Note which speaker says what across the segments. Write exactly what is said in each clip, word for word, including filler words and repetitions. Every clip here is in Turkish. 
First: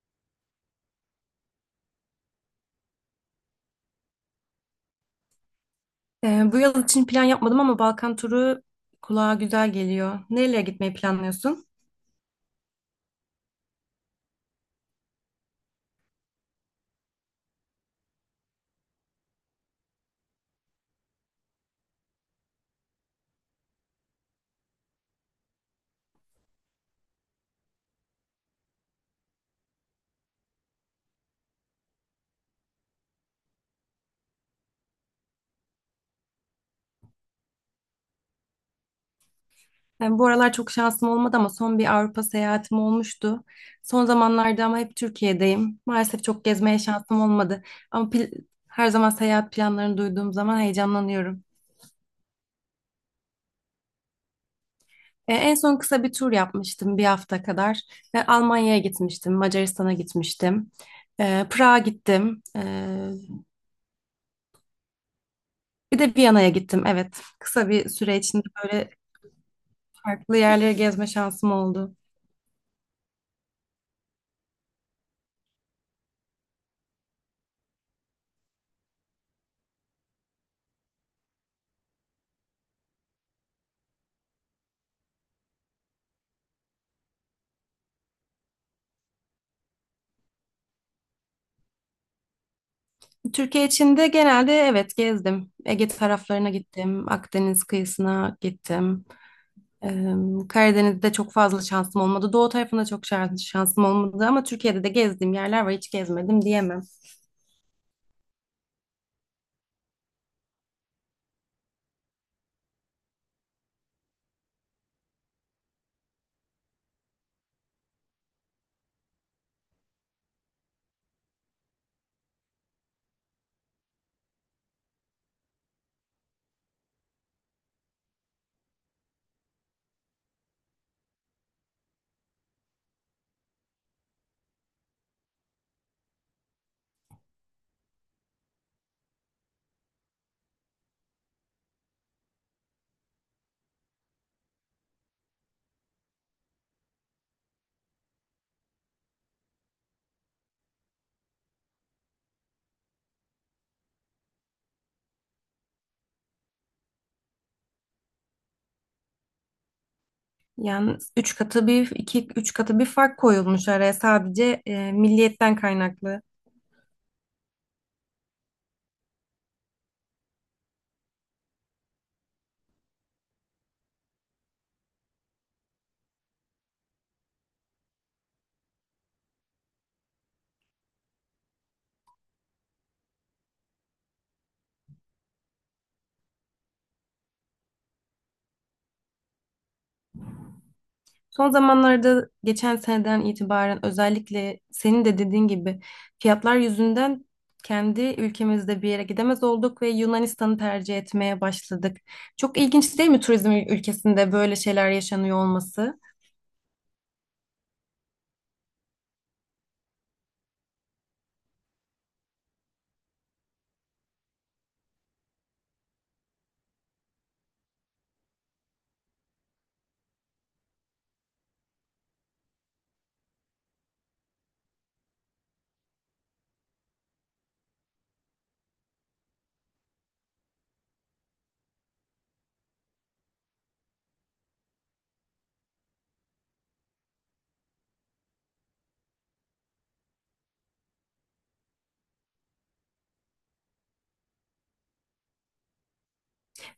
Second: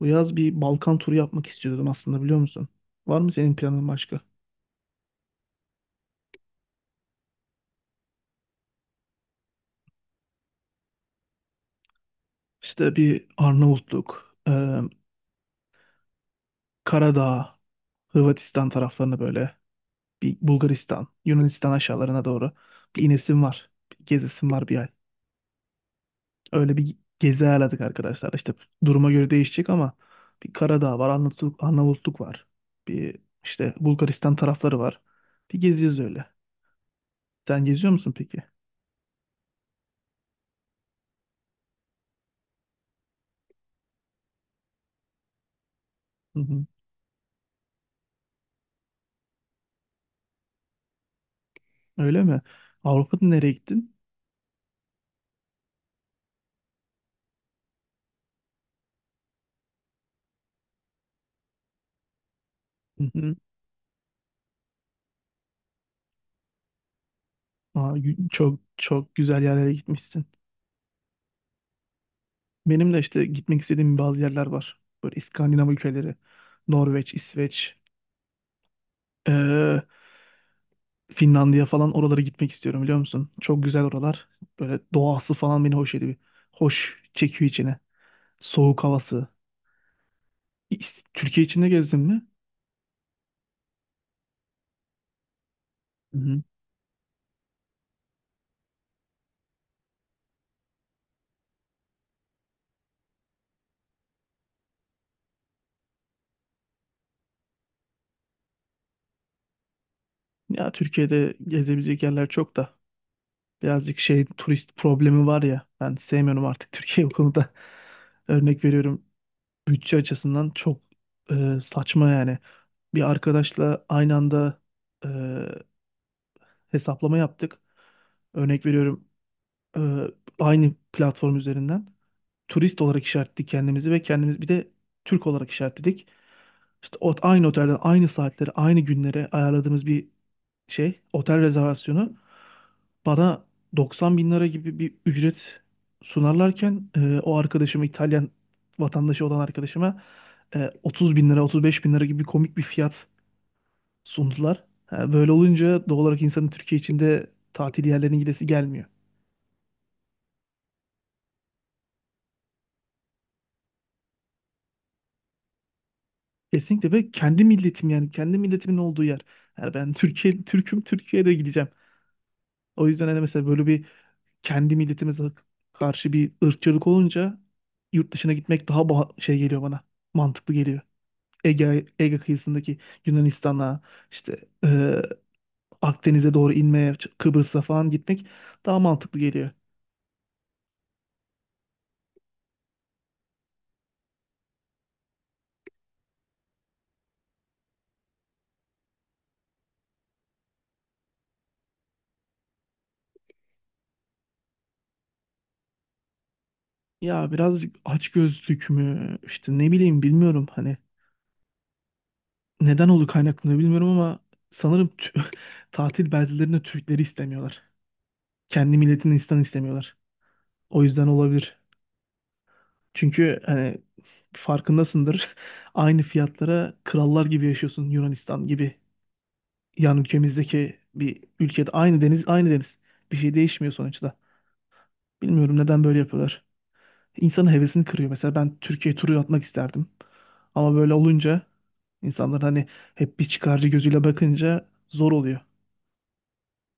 Speaker 1: Bu yaz bir Balkan turu yapmak istiyordum aslında, biliyor musun? Var mı senin planın başka?
Speaker 2: Ee, bu yıl için plan yapmadım ama Balkan turu kulağa güzel geliyor. Nereye gitmeyi planlıyorsun?
Speaker 1: İşte bir Arnavutluk, e, Karadağ, Hırvatistan taraflarına böyle, bir Bulgaristan, Yunanistan aşağılarına doğru bir inesim var, bir gezesim var bir ay. Öyle bir gezi ayarladık arkadaşlar. İşte duruma göre değişecek ama bir Karadağ var, Arnavutluk, Arnavutluk var. Bir işte Bulgaristan tarafları var. Bir geziyoruz öyle. Sen geziyor musun peki?
Speaker 2: Yani bu aralar çok şansım olmadı ama son bir Avrupa seyahatim olmuştu. Son zamanlarda ama hep Türkiye'deyim. Maalesef
Speaker 1: Hı
Speaker 2: çok
Speaker 1: hı.
Speaker 2: gezmeye şansım olmadı. Ama pil- her zaman seyahat planlarını duyduğum zaman heyecanlanıyorum.
Speaker 1: Öyle mi? Avrupa'da nereye gittin?
Speaker 2: E, En son kısa bir tur yapmıştım bir hafta kadar. E, Almanya'ya gitmiştim, Macaristan'a gitmiştim, E, Prag'a gittim, E, bir de Viyana'ya gittim. Evet, kısa bir
Speaker 1: Aa,
Speaker 2: süre
Speaker 1: gü-
Speaker 2: içinde
Speaker 1: çok
Speaker 2: böyle
Speaker 1: çok güzel yerlere gitmişsin.
Speaker 2: farklı yerleri gezme şansım oldu.
Speaker 1: Benim de işte gitmek istediğim bazı yerler var. Böyle İskandinav ülkeleri, Norveç, İsveç, eee, Finlandiya falan, oralara gitmek istiyorum, biliyor musun? Çok güzel oralar. Böyle doğası falan beni hoş ediyor. Hoş çekiyor içine. Soğuk havası. İs- Türkiye içinde gezdin mi?
Speaker 2: Türkiye içinde genelde evet gezdim. Ege
Speaker 1: Hı-hı.
Speaker 2: taraflarına gittim, Akdeniz kıyısına gittim. Ee, Karadeniz'de çok fazla şansım olmadı. Doğu tarafında çok şans- şansım olmadı ama Türkiye'de de gezdiğim yerler var, hiç gezmedim diyemem.
Speaker 1: Ya Türkiye'de gezebilecek yerler çok da. Birazcık şey turist problemi var ya. Ben sevmiyorum artık Türkiye bu konuda. Örnek veriyorum, bütçe açısından çok e, saçma yani. Bir arkadaşla aynı anda e, hesaplama yaptık. Örnek veriyorum, e, aynı platform üzerinden turist olarak işaretledik kendimizi ve kendimiz bir de Türk olarak işaretledik. İşte o aynı otelden, aynı saatlere, aynı günlere ayarladığımız bir şey otel rezervasyonu bana doksan bin lira gibi bir ücret sunarlarken e, o arkadaşıma, İtalyan vatandaşı olan arkadaşıma, e, otuz bin lira, otuz beş bin lira gibi komik bir fiyat sundular. Ha, böyle olunca doğal olarak insanın Türkiye içinde tatil yerlerine gidesi gelmiyor.
Speaker 2: Yani üç katı bir iki üç katı bir fark koyulmuş araya, sadece e, milliyetten kaynaklı.
Speaker 1: Kesinlikle, ve kendi milletim, yani kendi milletimin olduğu yer. Yani ben Türkiye Türk'üm, Türkiye'de gideceğim. O yüzden hani mesela böyle bir kendi milletimize karşı bir ırkçılık olunca yurt dışına gitmek daha ba- şey geliyor bana. Mantıklı geliyor. Ege, Ege kıyısındaki Yunanistan'a, işte e, Akdeniz'e doğru inmeye, Ç- Kıbrıs'a falan gitmek daha mantıklı geliyor.
Speaker 2: Son zamanlarda geçen seneden itibaren özellikle senin de dediğin gibi fiyatlar yüzünden kendi ülkemizde bir yere gidemez olduk ve Yunanistan'ı tercih etmeye başladık. Çok ilginç değil mi turizm ül- ülkesinde böyle şeyler yaşanıyor olması?
Speaker 1: Ya birazcık açgözlük mü, işte ne bileyim, bilmiyorum, hani neden oldu, kaynaklanıyor bilmiyorum, ama sanırım tü- tatil beldelerinde Türkleri istemiyorlar. Kendi milletini insan istemiyorlar. O yüzden olabilir. Çünkü hani farkındasındır, aynı fiyatlara krallar gibi yaşıyorsun Yunanistan gibi. Yan ülkemizdeki bir ülkede, aynı deniz, aynı deniz, bir şey değişmiyor sonuçta. Bilmiyorum neden böyle yapıyorlar. İnsanın hevesini kırıyor. Mesela ben Türkiye turu atmak isterdim. Ama böyle olunca insanlar hani hep bir çıkarcı gözüyle bakınca zor oluyor.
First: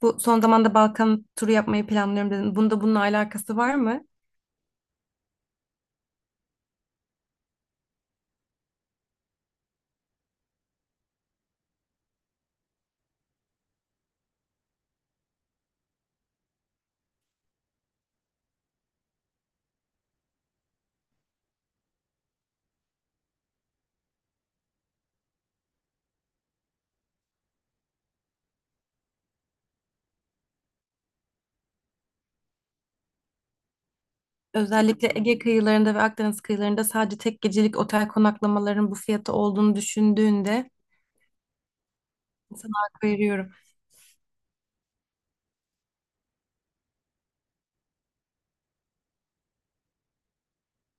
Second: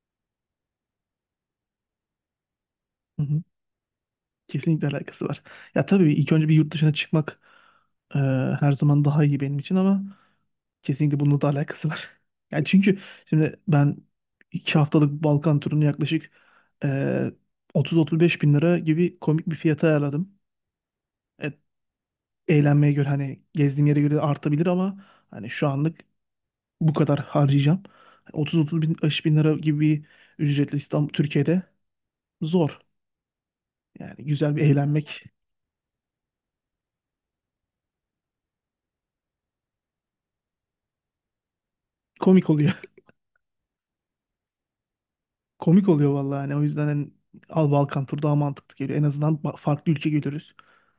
Speaker 2: Bu son zamanda Balkan turu yapmayı planlıyorum dedin. Bunda bununla
Speaker 1: Hı hı.
Speaker 2: alakası var mı?
Speaker 1: Kesinlikle alakası var. Ya tabii ilk önce bir yurt dışına çıkmak e, her zaman daha iyi benim için ama kesinlikle bununla da alakası var. Yani çünkü şimdi ben iki haftalık Balkan turunu yaklaşık e, otuz otuz beş bin lira gibi komik bir fiyata ayarladım. E, Eğlenmeye göre hani, gezdiğim yere göre artabilir ama hani şu anlık bu kadar harcayacağım. otuz otuz bin, elli bin lira gibi bir ücretle İstanbul, Türkiye'de zor. Yani güzel bir
Speaker 2: Özellikle
Speaker 1: eğlenmek
Speaker 2: Ege kıyılarında ve Akdeniz kıyılarında sadece tek gecelik otel konaklamaların bu fiyatı olduğunu düşündüğünde
Speaker 1: komik
Speaker 2: sana
Speaker 1: oluyor.
Speaker 2: hak veriyorum.
Speaker 1: Komik oluyor vallahi yani. O yüzden hani Al Balkan turu daha mantıklı geliyor. En azından ba- farklı ülke görürüz.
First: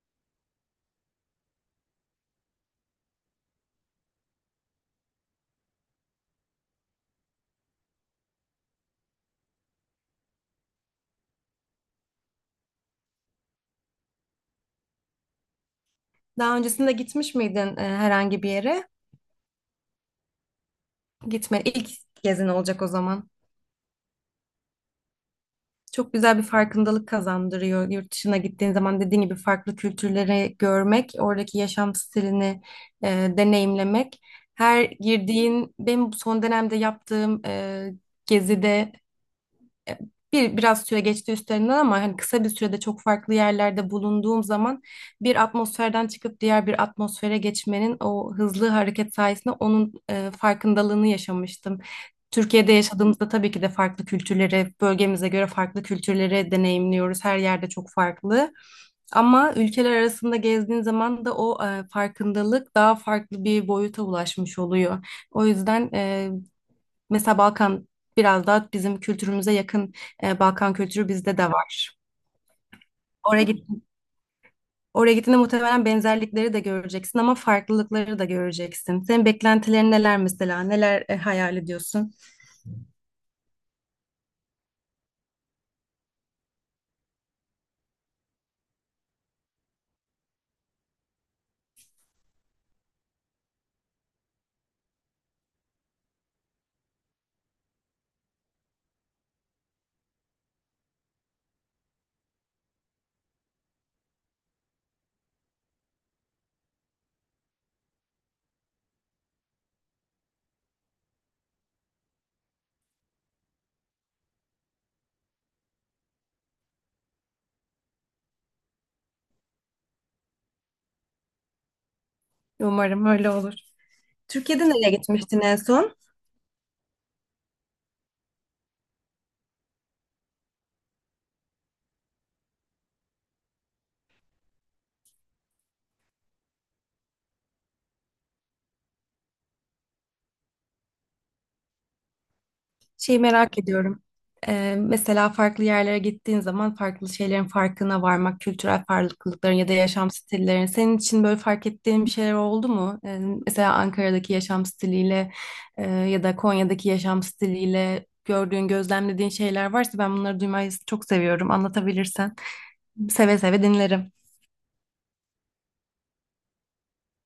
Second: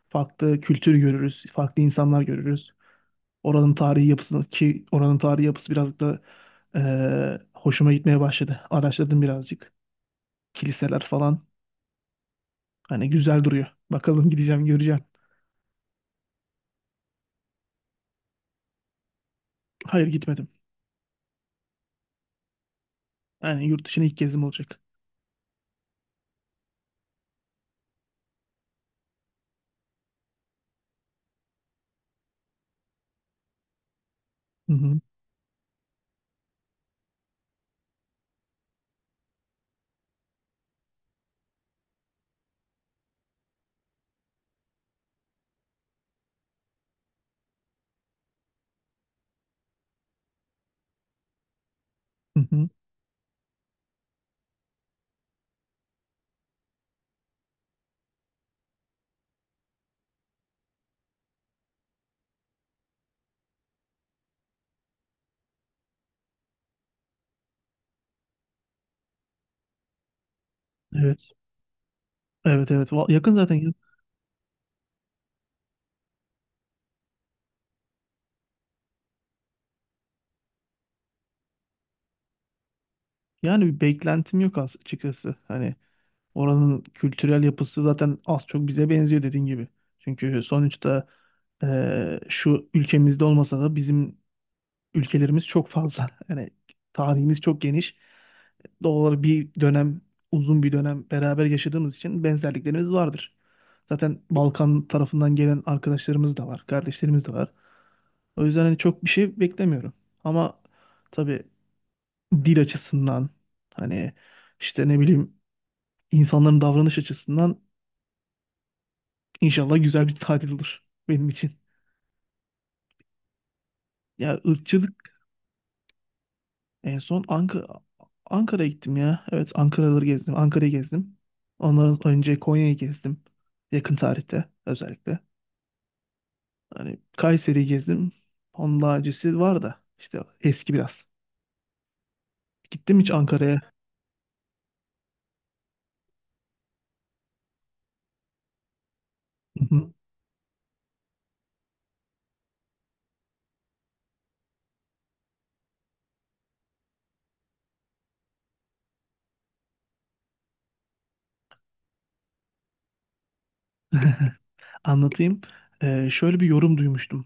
Speaker 1: Farklı kültür görürüz. Farklı insanlar görürüz. Oranın tarihi yapısını, ki oranın tarihi yapısı biraz da eee, hoşuma gitmeye başladı. Araştırdım birazcık. Kiliseler falan hani güzel duruyor. Bakalım, gideceğim, göreceğim.
Speaker 2: Daha öncesinde gitmiş miydin e, herhangi bir yere?
Speaker 1: Hayır, gitmedim.
Speaker 2: Gitme. İlk gezin olacak o zaman.
Speaker 1: Yani yurt dışına ilk gezim olacak.
Speaker 2: Çok güzel bir farkındalık kazandırıyor. Yurt dışına gittiğin zaman dediğin gibi farklı kültürleri görmek, oradaki yaşam stilini e, deneyimlemek.
Speaker 1: Hı
Speaker 2: Her
Speaker 1: hı.
Speaker 2: girdiğin, benim son dönemde yaptığım e, gezide, e, bir biraz süre geçti üstlerinden ama hani kısa bir sürede çok farklı yerlerde bulunduğum zaman bir atmosferden çıkıp diğer bir atmosfere geçmenin o hızlı hareket sayesinde onun e, farkındalığını yaşamıştım.
Speaker 1: Hı hı.
Speaker 2: Türkiye'de yaşadığımızda tabii ki de farklı kültürleri, bölgemize göre farklı kültürleri deneyimliyoruz. Her yerde çok farklı. Ama ülkeler arasında gezdiğin zaman da o e, farkındalık daha farklı bir boyuta ulaşmış oluyor. O yüzden e, mesela Balkan biraz daha bizim kültürümüze yakın, e, Balkan kültürü
Speaker 1: Evet.
Speaker 2: bizde de var.
Speaker 1: Evet evet. Va- Yakın
Speaker 2: Oraya
Speaker 1: zaten,
Speaker 2: git
Speaker 1: ya.
Speaker 2: Oraya gittiğinde muhtemelen benzerlikleri de göreceksin ama farklılıkları da göreceksin. Senin beklentilerin neler mesela? Neler e, hayal ediyorsun?
Speaker 1: Yani bir beklentim yok as- açıkçası. Hani oranın kültürel yapısı zaten az çok bize benziyor dediğin gibi. Çünkü sonuçta eee, şu ülkemizde olmasa da bizim ülkelerimiz çok fazla. Yani tarihimiz çok geniş. Doğal olarak bir dönem, uzun bir dönem beraber yaşadığımız için benzerliklerimiz vardır. Zaten Balkan tarafından gelen arkadaşlarımız da var, kardeşlerimiz de var. O yüzden hani çok bir şey beklemiyorum. Ama tabii dil açısından, hani işte ne bileyim, insanların davranış açısından, inşallah güzel bir tatil olur benim için.
Speaker 2: Umarım öyle olur.
Speaker 1: Ya
Speaker 2: Türkiye'de nereye
Speaker 1: ırkçılık
Speaker 2: gitmiştin en son?
Speaker 1: en son Ankara, Ankara'ya gittim ya. Evet Ankara'ları gezdim. Ankara'yı gezdim. Ondan önce Konya'yı gezdim. Yakın tarihte özellikle. Hani Kayseri'yi gezdim. Onun daha öncesi var da işte eski biraz. Gittim hiç
Speaker 2: Şeyi merak
Speaker 1: Ankara'ya.
Speaker 2: ediyorum. Ee, mesela farklı yerlere gittiğin zaman farklı şeylerin farkına varmak, kültürel farklılıkların
Speaker 1: Hı
Speaker 2: ya da
Speaker 1: hı.
Speaker 2: yaşam stillerin. Senin için böyle fark ettiğin bir şeyler oldu mu? Ee, mesela Ankara'daki yaşam stiliyle e, ya da Konya'daki yaşam stiliyle gördüğün, gözlemlediğin şeyler varsa ben bunları duymayı çok seviyorum. Anlatabilirsen seve seve dinlerim.
Speaker 1: Anlatayım. Ee, şöyle bir yorum duymuştum.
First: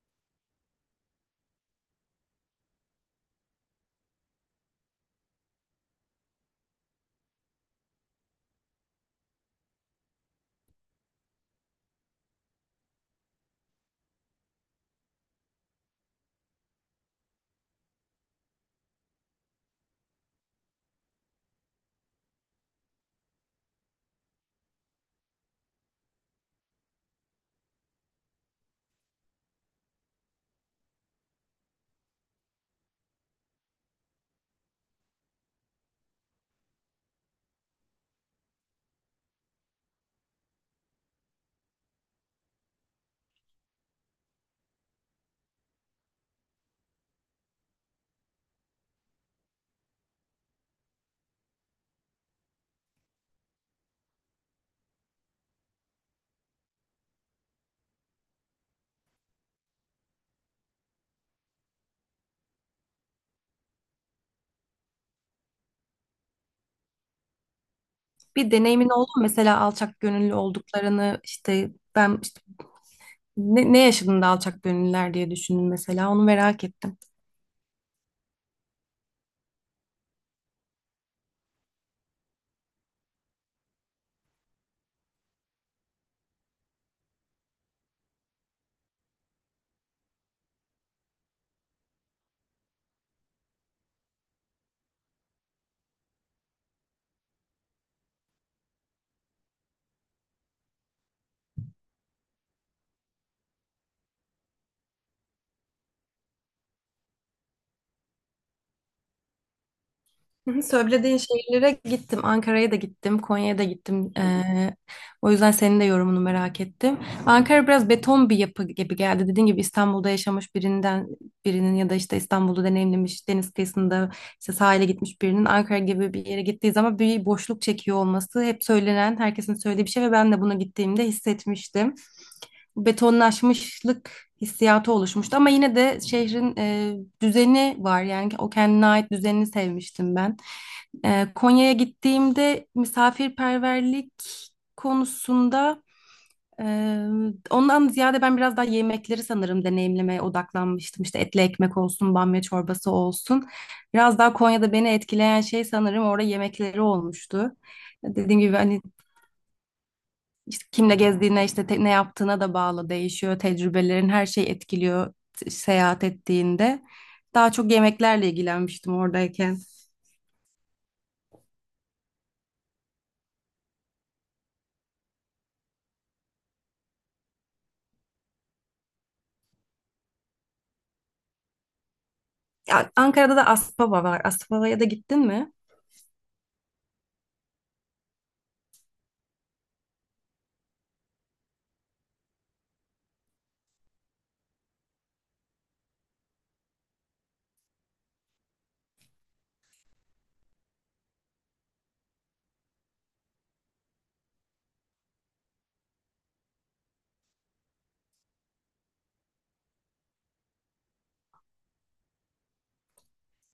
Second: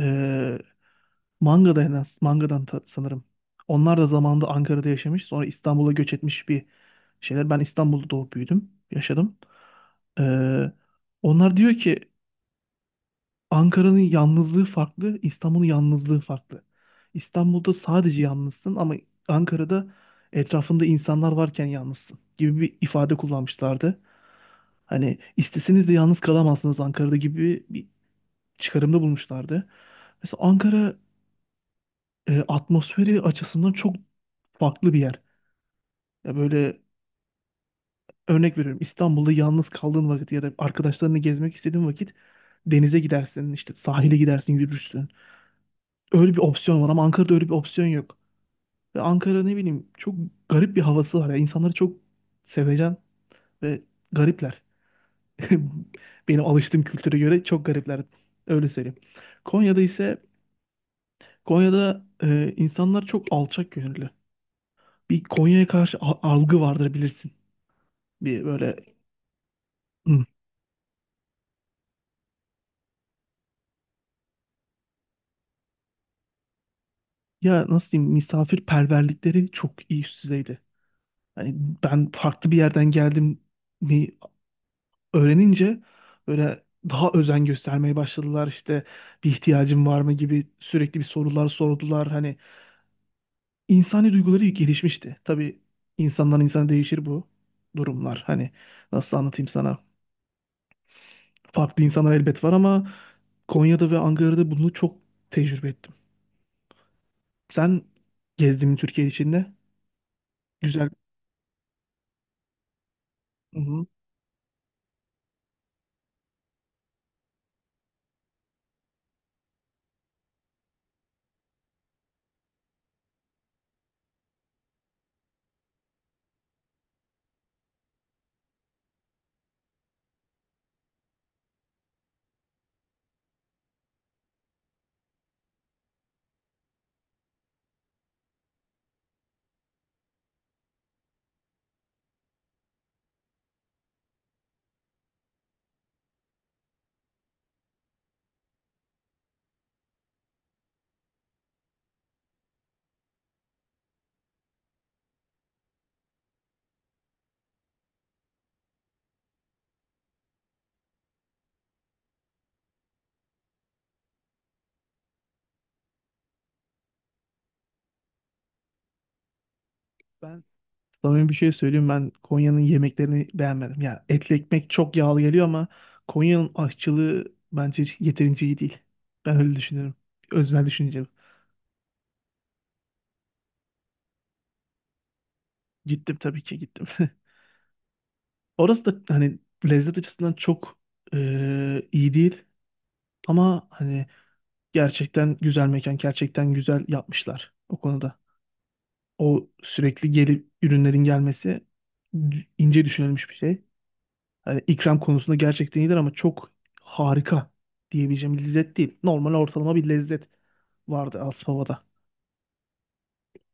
Speaker 1: Ee, Manga'da en az. Manga'dan ta- sanırım. Onlar da zamanında Ankara'da yaşamış. Sonra İstanbul'a göç etmiş bir şeyler. Ben İstanbul'da doğup büyüdüm. Yaşadım. Ee, Onlar diyor ki Ankara'nın yalnızlığı farklı, İstanbul'un yalnızlığı farklı. İstanbul'da sadece yalnızsın ama Ankara'da etrafında insanlar varken yalnızsın gibi bir ifade kullanmışlardı. Hani isteseniz de yalnız kalamazsınız Ankara'da gibi bir çıkarımda bulmuşlardı. Mesela Ankara e, atmosferi açısından çok farklı bir yer. Ya böyle, örnek veriyorum, İstanbul'da yalnız kaldığın vakit ya da arkadaşlarını gezmek istediğin vakit denize gidersin, işte sahile gidersin, yürürsün. Öyle bir opsiyon var ama Ankara'da öyle bir opsiyon yok. Ve Ankara, ne bileyim, çok garip bir havası var ya. İnsanları çok sevecen ve garipler. Benim alıştığım kültüre göre çok garipler. Öyle söyleyeyim. Konya'da ise Konya'da e, insanlar çok alçak gönüllü. Bir Konya'ya karşı a- algı vardır bilirsin. Bir
Speaker 2: Bir
Speaker 1: böyle,
Speaker 2: deneyimin oldu mu? Mesela alçak
Speaker 1: hmm,
Speaker 2: gönüllü olduklarını, işte ben işte ne, ne yaşadın da alçak gönüllüler diye düşündüm, mesela onu merak ettim.
Speaker 1: ya nasıl diyeyim, misafirperverlikleri çok iyi, üst düzeydi. Hani ben farklı bir yerden geldim mi öğrenince böyle daha özen göstermeye başladılar, işte bir ihtiyacım var mı gibi sürekli bir sorular sordular. Hani insani duyguları gelişmişti. Tabii insandan insana değişir bu durumlar. Hani nasıl anlatayım sana? Farklı insanlar elbet var ama Konya'da ve Ankara'da bunu çok tecrübe ettim. Sen gezdin mi Türkiye içinde?
Speaker 2: Hı hı,
Speaker 1: Güzel.
Speaker 2: söylediğin şehirlere gittim. Ankara'ya da gittim. Konya'ya
Speaker 1: Hı
Speaker 2: da
Speaker 1: hı.
Speaker 2: gittim. Ee, o yüzden senin de yorumunu merak ettim. Ankara biraz beton bir yapı gibi geldi. Dediğin gibi İstanbul'da yaşamış birinden birinin ya da işte İstanbul'u deneyimlemiş, deniz kıyısında işte sahile gitmiş birinin Ankara gibi bir yere gittiği zaman bir boşluk çekiyor olması hep söylenen, herkesin söylediği bir şey ve ben de buna gittiğimde hissetmiştim. Betonlaşmışlık hissiyatı oluşmuştu ama yine de şehrin e, düzeni var, yani o kendine ait düzenini sevmiştim ben. E, Konya'ya gittiğimde misafirperverlik konusunda, e, ondan ziyade ben biraz daha yemekleri sanırım deneyimlemeye odaklanmıştım. İşte etli ekmek olsun, bamya çorbası olsun. Biraz daha Konya'da beni etkileyen şey sanırım orada yemekleri olmuştu. Dediğim gibi hani işte kimle gezdiğine, işte te- ne yaptığına da bağlı değişiyor. Tecrübelerin, her şey etkiliyor t- seyahat ettiğinde. Daha çok yemeklerle ilgilenmiştim oradayken.
Speaker 1: Ben Samimi bir şey söyleyeyim, ben Konya'nın yemeklerini beğenmedim. Ya etli ekmek çok yağlı geliyor, ama Konya'nın aşçılığı bence yeterince iyi değil. Ben öyle düşünüyorum. Öznel düşüncem.
Speaker 2: Ya, Ankara'da da Aspava var. Aspava'ya da gittin mi?
Speaker 1: Gittim, tabii ki gittim. Orası da hani lezzet açısından çok eee, iyi değil ama hani gerçekten güzel mekan, gerçekten güzel yapmışlar o konuda. O sürekli gelip ürünlerin gelmesi d- ince düşünülmüş bir şey. Hani ikram konusunda gerçekten iyidir ama çok harika diyebileceğim bir lezzet değil. Normal, ortalama bir lezzet vardı Aspava'da.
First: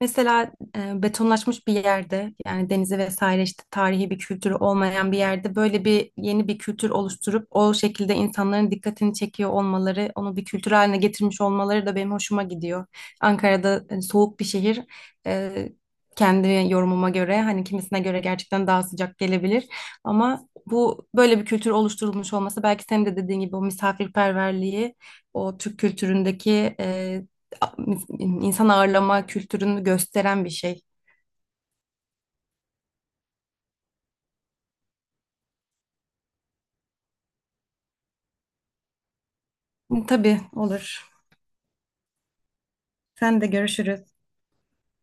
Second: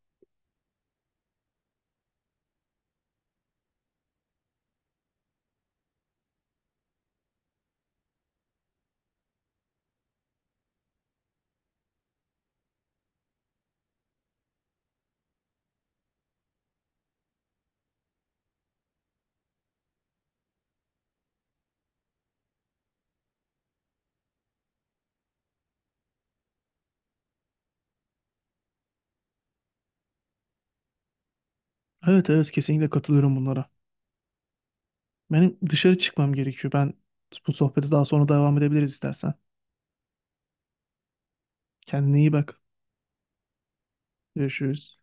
Speaker 2: Mesela e, betonlaşmış bir yerde, yani denizi vesaire işte tarihi bir kültürü olmayan bir yerde böyle bir yeni bir kültür oluşturup o şekilde insanların dikkatini çekiyor olmaları, onu bir kültür haline getirmiş olmaları da benim hoşuma gidiyor. Ankara'da e, soğuk bir şehir, e, kendi yorumuma göre hani kimisine göre gerçekten daha sıcak gelebilir ama bu böyle bir kültür oluşturulmuş olması belki senin de dediğin gibi o misafirperverliği, o Türk kültüründeki e, insan ağırlama kültürünü gösteren bir şey.
Speaker 1: Evet evet, kesinlikle katılıyorum bunlara. Benim dışarı çıkmam gerekiyor. Ben bu sohbete daha sonra devam edebiliriz istersen.
Speaker 2: Tabii, olur.
Speaker 1: Kendine iyi bak.
Speaker 2: Sen de görüşürüz.
Speaker 1: Görüşürüz.